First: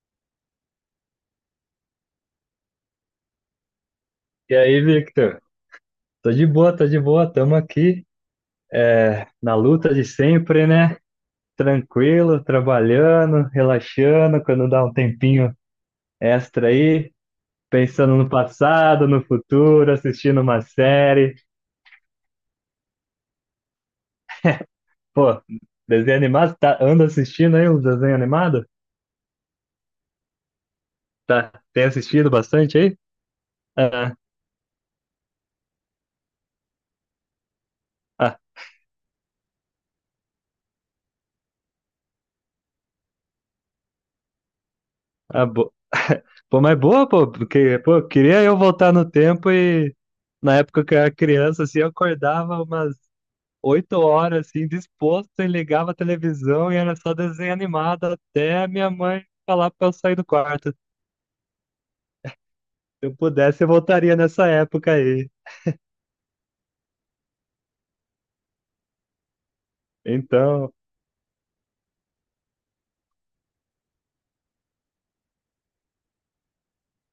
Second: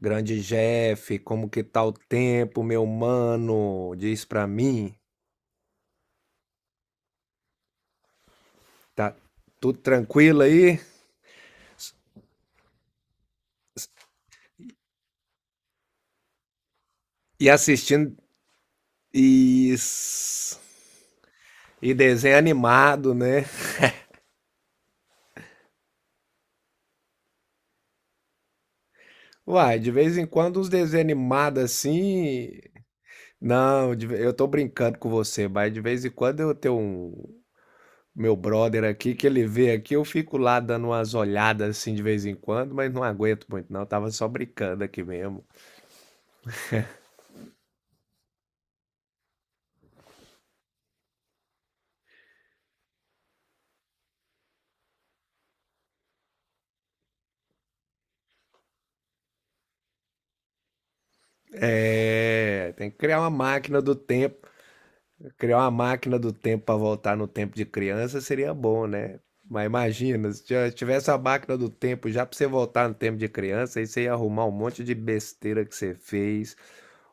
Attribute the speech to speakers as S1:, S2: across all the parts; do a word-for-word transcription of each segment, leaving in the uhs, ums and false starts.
S1: Grande Jeff, como que tá o tempo, meu mano? Diz pra
S2: E aí,
S1: mim.
S2: Victor? Tô de boa, tô de boa, tamo aqui
S1: Tá
S2: é, na
S1: tudo
S2: luta de
S1: tranquilo
S2: sempre,
S1: aí?
S2: né? Tranquilo, trabalhando, relaxando, quando dá um tempinho extra aí,
S1: E
S2: pensando
S1: assistindo
S2: no passado, no
S1: e,
S2: futuro, assistindo uma série.
S1: e desenho animado, né?
S2: Pô, desenho animado, tá, anda assistindo aí os desenhos animados?
S1: Uai, de vez em quando os desenhos
S2: Tá,
S1: animados
S2: tem assistido
S1: assim.
S2: bastante aí?
S1: Não, de
S2: Ah,
S1: ve- eu tô brincando com você, mas de vez em quando eu tenho um. Meu
S2: ah,
S1: brother aqui, que ele vê aqui, eu fico lá dando umas olhadas assim de vez em quando, mas não aguento muito, não. Tava só brincando aqui mesmo.
S2: ah, bo... Pô, mas boa, pô, porque, pô, queria eu voltar no tempo e na época que eu era criança, assim, eu acordava umas oito horas, assim, disposto, e ligava a televisão e era só desenho animado até minha mãe falar pra eu sair do quarto. Se
S1: É, tem que
S2: eu
S1: criar uma
S2: pudesse, eu
S1: máquina do
S2: voltaria nessa
S1: tempo.
S2: época aí.
S1: Criar uma máquina do tempo para voltar no tempo de criança seria bom, né? Mas imagina, se já
S2: Então,
S1: tivesse a máquina do tempo já para você voltar no tempo de criança, aí você ia arrumar um monte de besteira que você fez,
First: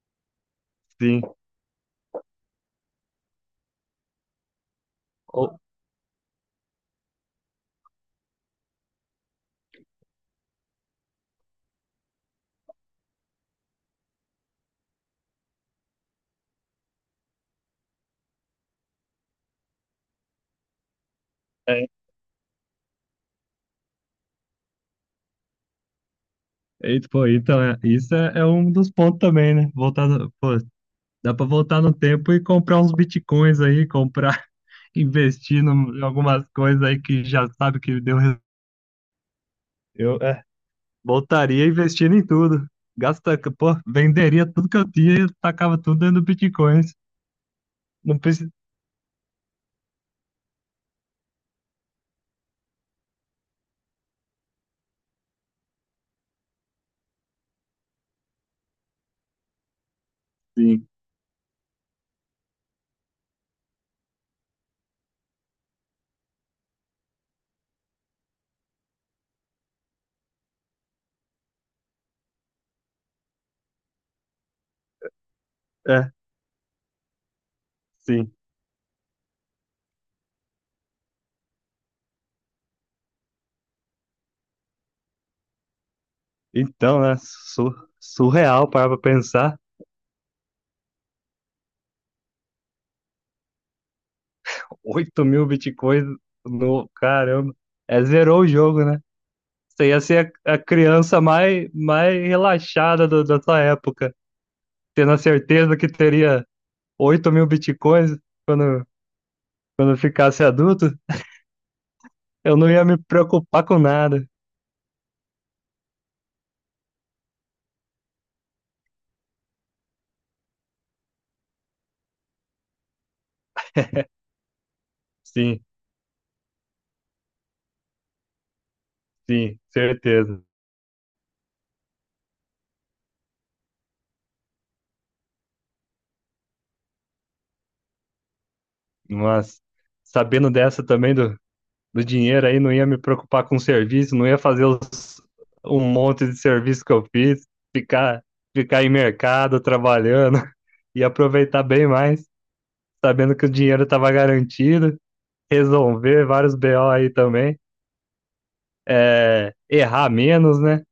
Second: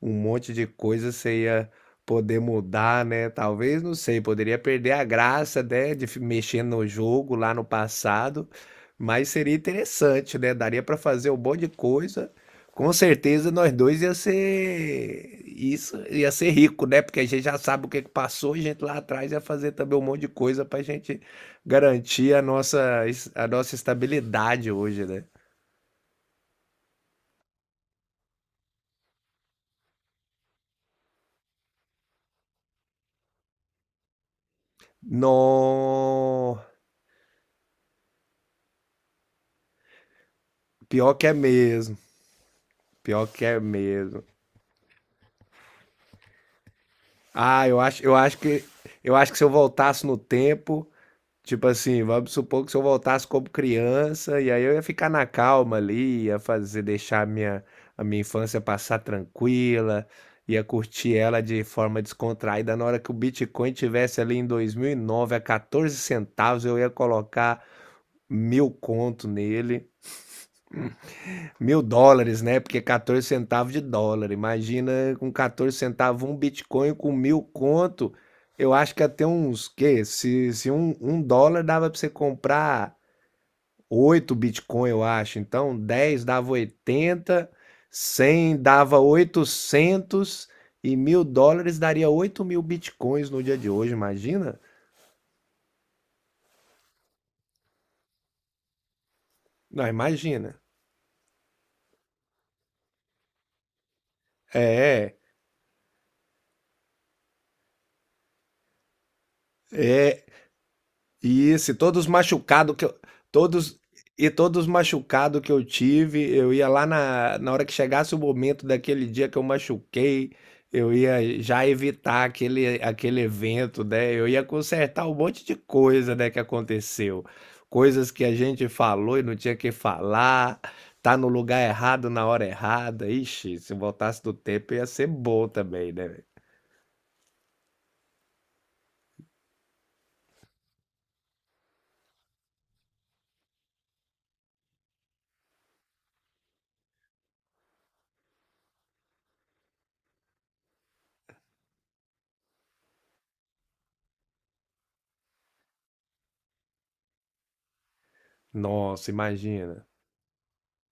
S1: um monte de coisa
S2: sim.
S1: você ia poder mudar, né? Talvez, não sei, poderia perder a
S2: O-
S1: graça, né, de fi- mexer no jogo lá no passado, mas seria interessante, né? Daria para fazer um monte de coisa. Com certeza nós dois ia ser isso, ia ser rico, né? Porque a gente já sabe o que que passou, e a gente lá atrás ia fazer também um monte de coisa para a gente
S2: é,
S1: garantir a nossa es- a nossa estabilidade hoje, né?
S2: e, pô, então, é, isso é, é um dos pontos também, né? Voltar, no- pô, dá pra voltar no tempo e comprar uns bitcoins aí, comprar, investir num- em algumas
S1: No,
S2: coisas aí que já sabe que deu. res- Eu, é,
S1: pior que é
S2: voltaria
S1: mesmo,
S2: investindo em tudo.
S1: pior
S2: Gasta,
S1: que é
S2: pô,
S1: mesmo.
S2: venderia tudo que eu tinha e tacava tudo dentro do Bitcoin.
S1: Ah, eu acho, eu
S2: Não
S1: acho
S2: precisa.
S1: que eu acho que se eu voltasse no tempo, tipo assim, vamos supor que se eu voltasse como criança, e aí eu ia ficar na calma ali, ia fazer, deixar a minha, a minha infância passar tranquila, ia
S2: Sim,
S1: curtir ela de forma descontraída. Na hora que o Bitcoin tivesse ali em dois mil e nove a quatorze centavos, eu ia colocar mil conto nele, mil dólares, né? Porque quatorze centavos de dólar. Imagina com quatorze
S2: é,
S1: centavos um Bitcoin com mil conto.
S2: sim.
S1: Eu acho que até uns, que se, se um, um dólar dava para você comprar oito Bitcoin, eu acho. Então, dez dava
S2: Então, né?
S1: oitenta,
S2: su-
S1: cem
S2: surreal parar
S1: dava
S2: pra pensar.
S1: oitocentos e mil dólares daria oito mil Bitcoins no dia de hoje, imagina?
S2: Oito mil bitcoins no. Caramba. É, zerou o jogo, né?
S1: Não,
S2: Você ia ser a, a
S1: imagina.
S2: criança mais, mais relaxada do- da sua época, tendo
S1: É,
S2: a certeza que teria oito mil bitcoins quando, quando
S1: é,
S2: ficasse adulto.
S1: isso, e todos
S2: Eu não
S1: machucados que
S2: ia
S1: eu
S2: me preocupar
S1: todos
S2: com nada.
S1: e todos machucados que eu tive, eu ia lá na na hora que chegasse o momento daquele dia que eu machuquei, eu ia já evitar aquele aquele evento, né, eu ia consertar um monte de
S2: Sim,
S1: coisa, né, que aconteceu. Coisas que a gente falou e não tinha
S2: sim,
S1: que
S2: certeza.
S1: falar, tá no lugar errado na hora errada. Ixi, se voltasse do tempo ia ser bom também, né.
S2: Mas sabendo dessa também do, do dinheiro aí, não ia me preocupar com serviço, não ia fazer os- um monte de serviço que eu fiz, ficar, ficar em mercado trabalhando, e aproveitar bem mais, sabendo que o dinheiro estava garantido, resolver vários B O aí também,
S1: Nossa,
S2: é,
S1: imagina.
S2: errar menos, né?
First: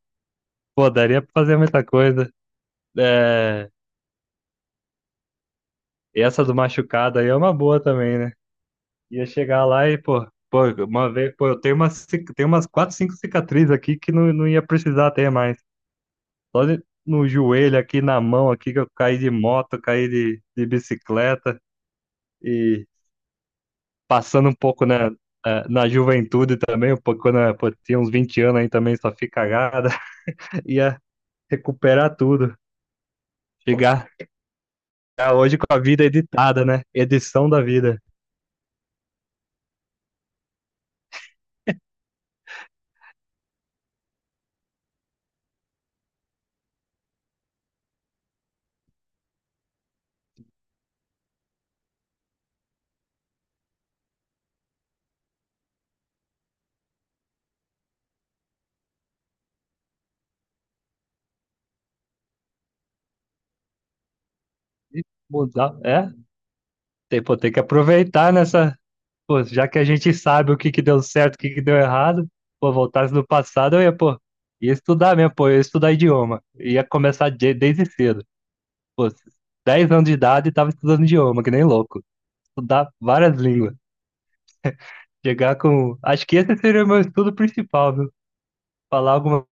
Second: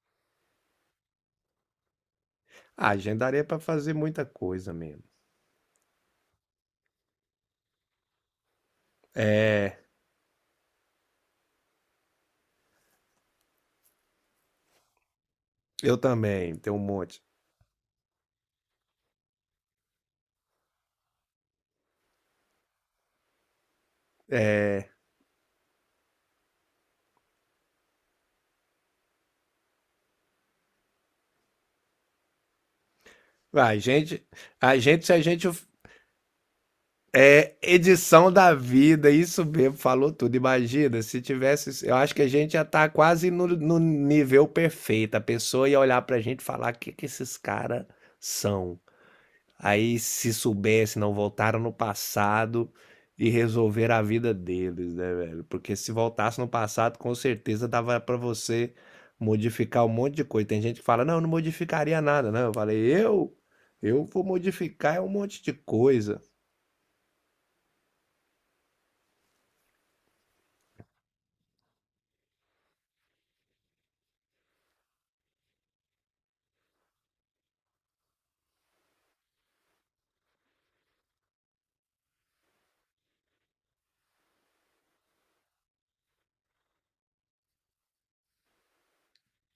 S2: Pô, daria pra fazer muita coisa.
S1: Ah, agendaria pra
S2: É,
S1: fazer muita coisa mesmo.
S2: e essa do machucado aí é uma boa também, né? Ia chegar
S1: É.
S2: lá e, pô, pô, uma vez, pô, eu tenho umas, cic- tenho umas quatro, cinco cicatrizes aqui que não, não ia precisar ter mais.
S1: Eu também,
S2: Só
S1: tem um
S2: de-
S1: monte.
S2: no joelho aqui, na mão aqui, que eu caí de moto, caí de, de bicicleta e passando um pouco
S1: É,
S2: na, eh, na juventude também, um pouco quando eu pô, tinha uns vinte anos aí também, só fiz cagada, ia recuperar tudo,
S1: a
S2: chegar
S1: gente, a gente, a
S2: chegar
S1: gente
S2: hoje com a vida editada, né? Edição
S1: é
S2: da vida.
S1: edição da vida, isso mesmo, falou tudo. Imagina, se tivesse, eu acho que a gente já tá quase no, no nível perfeito. A pessoa ia olhar pra gente e falar: o que que esses caras são? Aí, se soubesse, não voltaram no passado e resolveram a vida deles, né, velho? Porque se voltasse no passado, com certeza dava pra você modificar um monte de coisa. Tem gente que fala, não, eu não modificaria nada, né? Eu falei, eu, eu vou modificar
S2: E
S1: um monte de
S2: mudar, é,
S1: coisa,
S2: tem, pô, tem que aproveitar nessa, pô, já que a gente sabe o que que deu certo, o que que deu errado, pô, voltasse no passado, eu ia, pô, ia estudar mesmo, pô, eu ia estudar idioma, ia começar de- desde cedo. Pô, dez anos de idade e tava estudando idioma, que nem louco. Estudar várias línguas. Chegar com. Acho que esse seria o meu estudo principal, viu? Falar alguma.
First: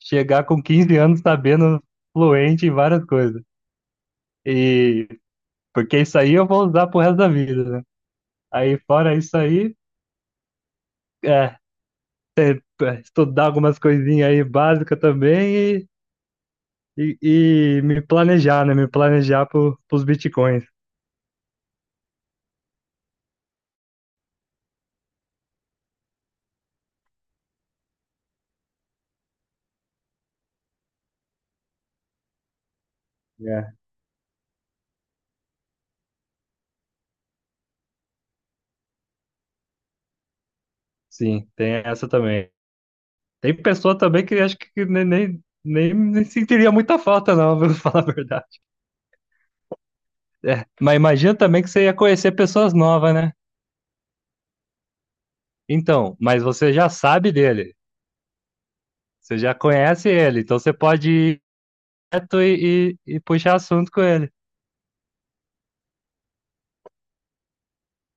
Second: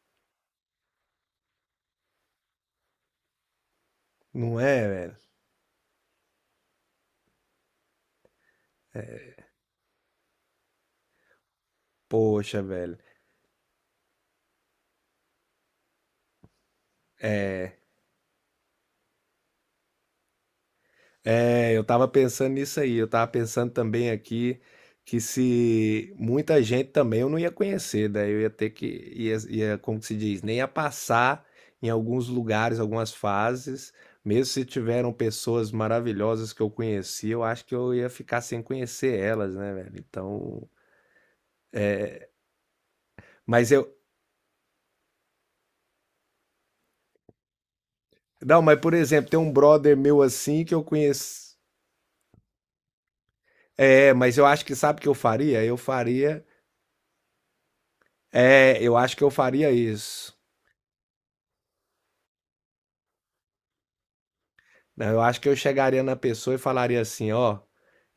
S2: Chegar com quinze anos sabendo fluente em várias coisas.
S1: não é,
S2: E.
S1: velho?
S2: Porque isso aí eu vou usar pro resto da vida, né? Aí, fora isso aí, é. é,
S1: Poxa, velho.
S2: é, Estudar algumas coisinhas aí básicas também e, e, e me planejar, né? Me planejar pro, pros bitcoins.
S1: É, eu tava pensando nisso aí. Eu tava pensando também aqui que se muita gente também eu não ia conhecer, daí eu ia ter que, ia, ia, como que se diz, nem ia passar em alguns lugares, algumas
S2: É,
S1: fases. Mesmo se tiveram pessoas maravilhosas que eu conheci, eu acho que eu ia ficar sem conhecer elas, né, velho? Então,
S2: sim, tem essa também. Tem
S1: mas eu,
S2: pessoa também que acho que nem, nem, nem, nem sentiria muita falta, não, vou falar a verdade.
S1: não, mas por exemplo, tem um brother meu assim que eu
S2: Mas imagina
S1: conheci.
S2: também que você ia conhecer pessoas novas, né?
S1: É, mas eu acho que sabe o que eu faria? Eu
S2: Então, mas
S1: faria,
S2: você já sabe dele,
S1: é, eu acho que eu
S2: você já
S1: faria
S2: conhece
S1: isso.
S2: ele, então você pode ir direto e, e, e puxar assunto com ele.
S1: Não, eu acho que eu chegaria na pessoa e falaria assim: ó,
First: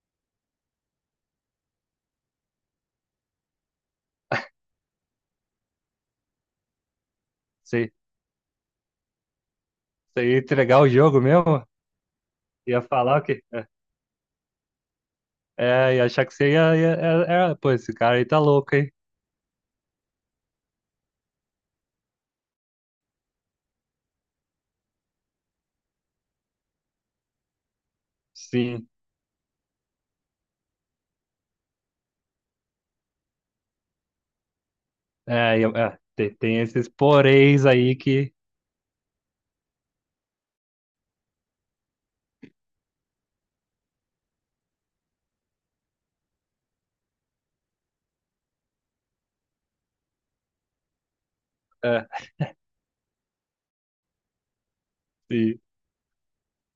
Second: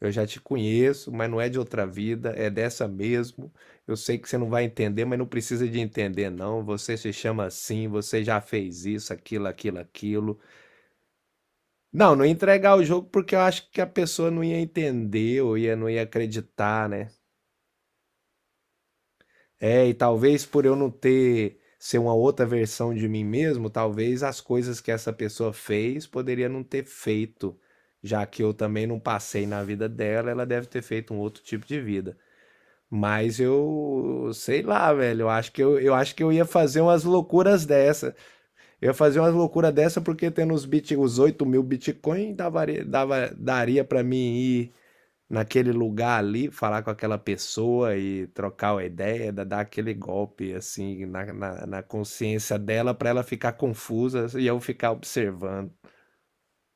S1: eu já te conheço, mas não é de outra vida, é dessa mesmo. Eu sei que você não vai entender, mas não precisa de entender, não. Você se chama assim,
S2: Você,
S1: você já fez isso, aquilo, aquilo,
S2: você ia
S1: aquilo.
S2: entregar o jogo mesmo,
S1: Não, não ia entregar
S2: ia
S1: o jogo
S2: falar o
S1: porque eu
S2: quê? É,
S1: acho que a pessoa não ia entender ou ia, não
S2: é,
S1: ia
S2: ia achar que você ia,
S1: acreditar,
S2: ia,
S1: né?
S2: é, é, pô, esse cara aí tá louco, hein?
S1: É, e talvez por eu não ter ser uma outra versão de mim mesmo, talvez as coisas que essa pessoa fez poderia não ter feito, já que eu também
S2: Sim,
S1: não passei na vida dela, ela deve ter feito um outro tipo de vida. Mas eu sei lá, velho. Eu acho
S2: é,
S1: que
S2: ia-
S1: eu, eu
S2: é,
S1: acho que eu
S2: tem,
S1: ia
S2: tem
S1: fazer
S2: esses
S1: umas loucuras
S2: poréns aí
S1: dessa.
S2: que.
S1: Eu ia fazer umas loucuras dessa porque tendo os bit, os oito mil Bitcoin dava, dava, daria pra mim ir naquele lugar ali, falar com aquela pessoa e trocar uma ideia, da dar aquele golpe, assim, na na na
S2: É,
S1: consciência dela para ela ficar confusa e eu ficar observando.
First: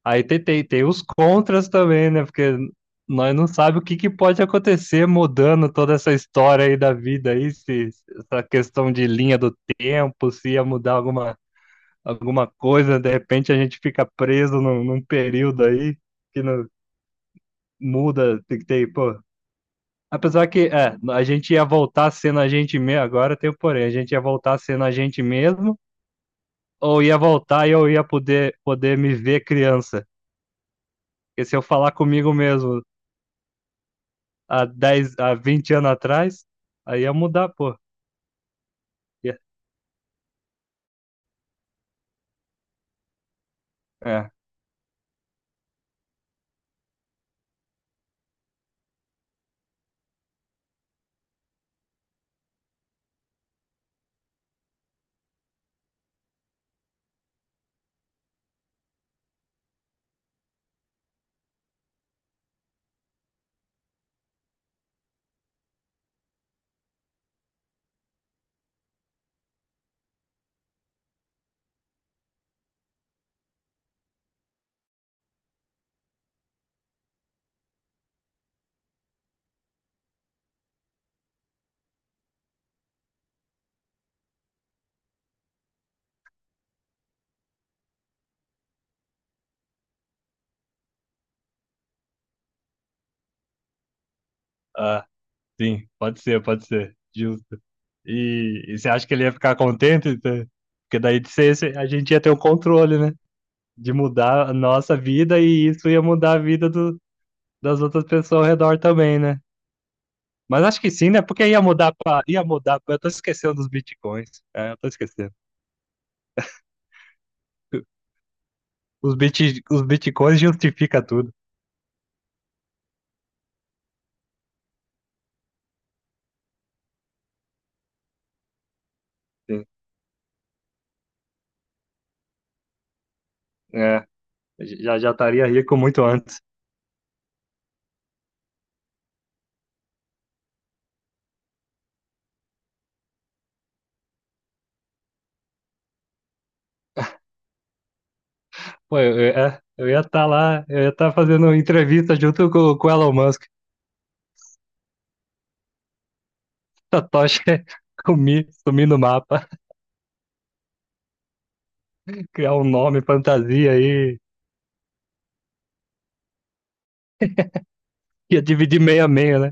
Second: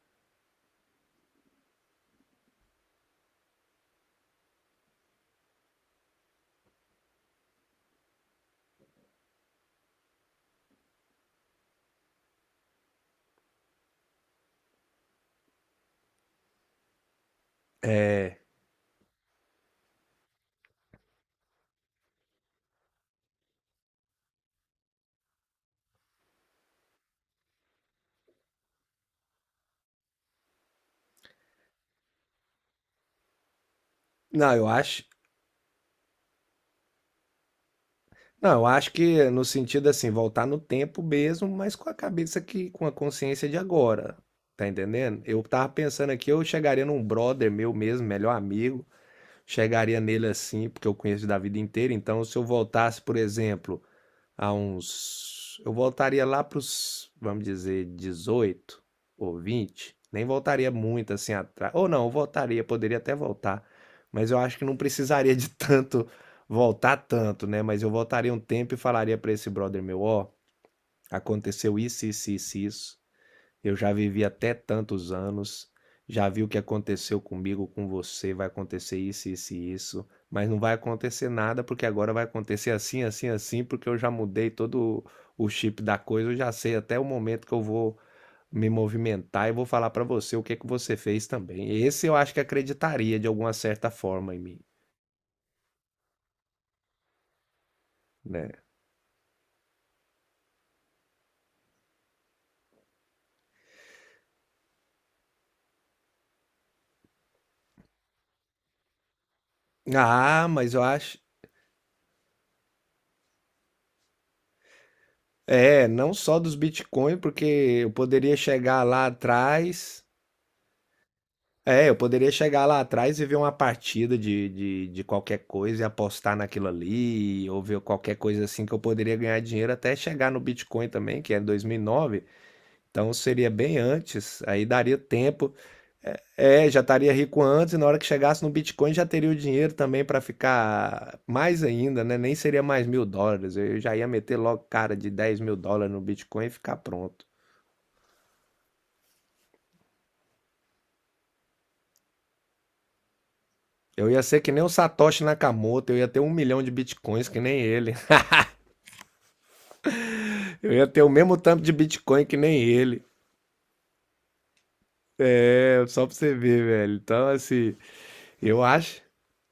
S2: aí tem, tem, tem os contras também, né? Porque nós não sabemos o que, que pode acontecer mudando toda essa história aí da vida aí, se se essa questão de linha do tempo, se ia mudar alguma, alguma coisa, de repente a gente fica preso num, num período aí que não
S1: É.
S2: muda, tem que ter, pô. Apesar que é, a gente ia voltar sendo a gente mesmo, agora tem o porém, a gente ia voltar sendo a gente mesmo, ou ia voltar e eu ia poder, poder me ver criança. Porque se eu falar comigo mesmo,
S1: Não,
S2: há
S1: eu acho
S2: dez há vinte anos atrás, aí ia mudar, pô.
S1: não, eu acho que
S2: Ia-
S1: no sentido, assim, voltar no tempo mesmo, mas com a cabeça que com a consciência de agora,
S2: É,
S1: tá entendendo? Eu tava pensando aqui, eu chegaria num brother meu mesmo, melhor amigo, chegaria nele assim, porque eu conheço da vida inteira, então se eu voltasse, por exemplo, há uns. Eu voltaria lá pros, vamos dizer, dezoito ou vinte. Nem voltaria muito assim atrás. Ou não, eu voltaria, poderia até voltar. Mas eu acho que não precisaria de tanto voltar tanto, né? Mas eu voltaria um tempo e falaria para esse brother meu, ó, aconteceu isso, isso, isso, isso. Eu já vivi até tantos anos, já vi o que aconteceu comigo, com você, vai acontecer isso, isso e isso, mas não vai acontecer nada, porque agora vai acontecer assim, assim, assim, porque eu já mudei todo o chip da coisa, eu já sei até o momento que eu vou me movimentar e vou falar pra você o que que você fez também. Esse eu acho que acreditaria de alguma certa forma em mim,
S2: Ah, sim, pode ser, pode ser, justo.
S1: né?
S2: E, e você acha que ele ia ficar contente? Tá? Porque daí de ser, esse- a gente ia ter o controle, né? De mudar a nossa vida e isso ia mudar a vida do, das outras pessoas ao redor também, né?
S1: Ah,
S2: Mas
S1: mas
S2: acho
S1: eu
S2: que sim,
S1: acho.
S2: né? Porque ia mudar pra, ia mudar pra, eu tô esquecendo dos bitcoins. É, eu tô esquecendo.
S1: É, não só dos Bitcoin, porque eu poderia chegar lá
S2: Os bit, os
S1: atrás.
S2: bitcoins justifica tudo.
S1: É, eu poderia chegar lá atrás e ver uma partida de, de, de qualquer coisa e apostar naquilo ali, ou ver qualquer coisa assim que eu poderia ganhar
S2: Sim.
S1: dinheiro até chegar no Bitcoin também, que é em dois mil e nove. Então seria bem
S2: É,
S1: antes, aí daria
S2: já já estaria
S1: tempo.
S2: rico muito antes.
S1: É, já estaria rico antes e na hora que chegasse no Bitcoin já teria o dinheiro também para ficar mais ainda, né? Nem seria mais mil dólares. Eu já ia meter logo cara de dez mil dólares no Bitcoin e ficar pronto.
S2: Pô, eu, eu- é, eu ia estar lá, eu ia estar fazendo entrevista junto com, com o Elon Musk.
S1: Eu ia ser que nem o Satoshi Nakamoto, eu ia ter um milhão de bitcoins que
S2: Satoshi
S1: nem ele.
S2: sumir, sumir no mapa,
S1: Eu ia ter o mesmo tanto de Bitcoin que
S2: criar
S1: nem
S2: um nome
S1: ele.
S2: fantasia aí,
S1: É, só pra você ver, velho. Então, assim,
S2: ia
S1: eu
S2: dividir
S1: acho,
S2: meio a meio, né?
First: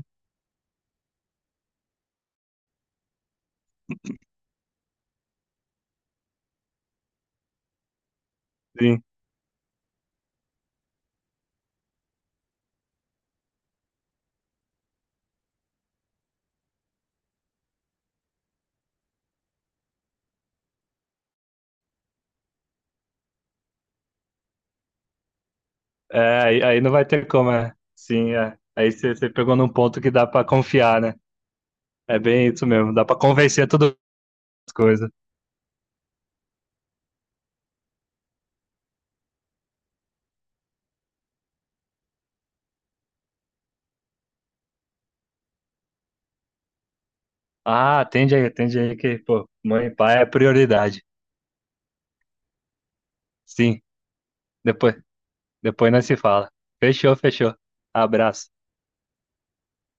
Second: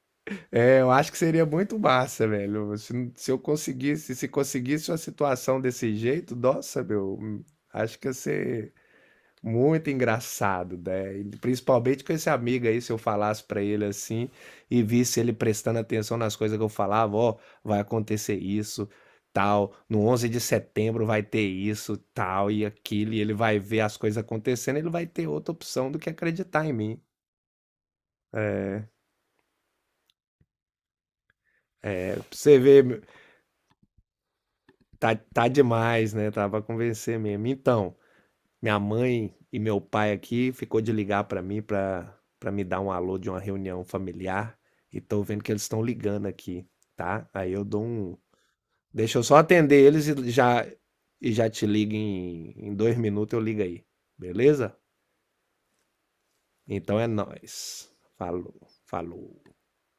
S1: é, eu acho que seria muito massa, velho. Se, se eu conseguisse, se conseguisse uma situação desse jeito, nossa, meu, acho que ia ser
S2: Sim.
S1: muito engraçado, né? E principalmente com esse amigo aí, se eu falasse pra ele assim e visse ele prestando atenção nas coisas que eu falava, ó, vai acontecer isso, tal, no onze de setembro vai ter isso, tal e aquilo, e ele vai ver as coisas acontecendo, ele vai ter outra opção do que
S2: É, aí,
S1: acreditar em
S2: aí não
S1: mim.
S2: vai ter como, é. Sim, é. Aí você você pegou num ponto que dá pra confiar, né? É
S1: Pra
S2: bem
S1: você
S2: isso
S1: ver,
S2: mesmo,
S1: meu,
S2: dá pra convencer todas as coisas.
S1: tá, tá demais, né? Tava a convencer mesmo. Então, minha mãe e meu pai aqui ficou de ligar para mim para para me dar um alô de uma reunião familiar, e tô vendo que eles estão ligando aqui, tá? Aí eu dou
S2: Ah,
S1: um
S2: atende aí, atende aí
S1: deixa
S2: que,
S1: eu só
S2: pô,
S1: atender
S2: mãe e
S1: eles
S2: pai é
S1: e já
S2: prioridade.
S1: e já te ligo em em dois minutos eu ligo
S2: Sim,
S1: aí, beleza?
S2: depois, depois nós se fala.
S1: Então é
S2: Fechou, fechou.
S1: nóis.
S2: Abraço.
S1: Falou, falou.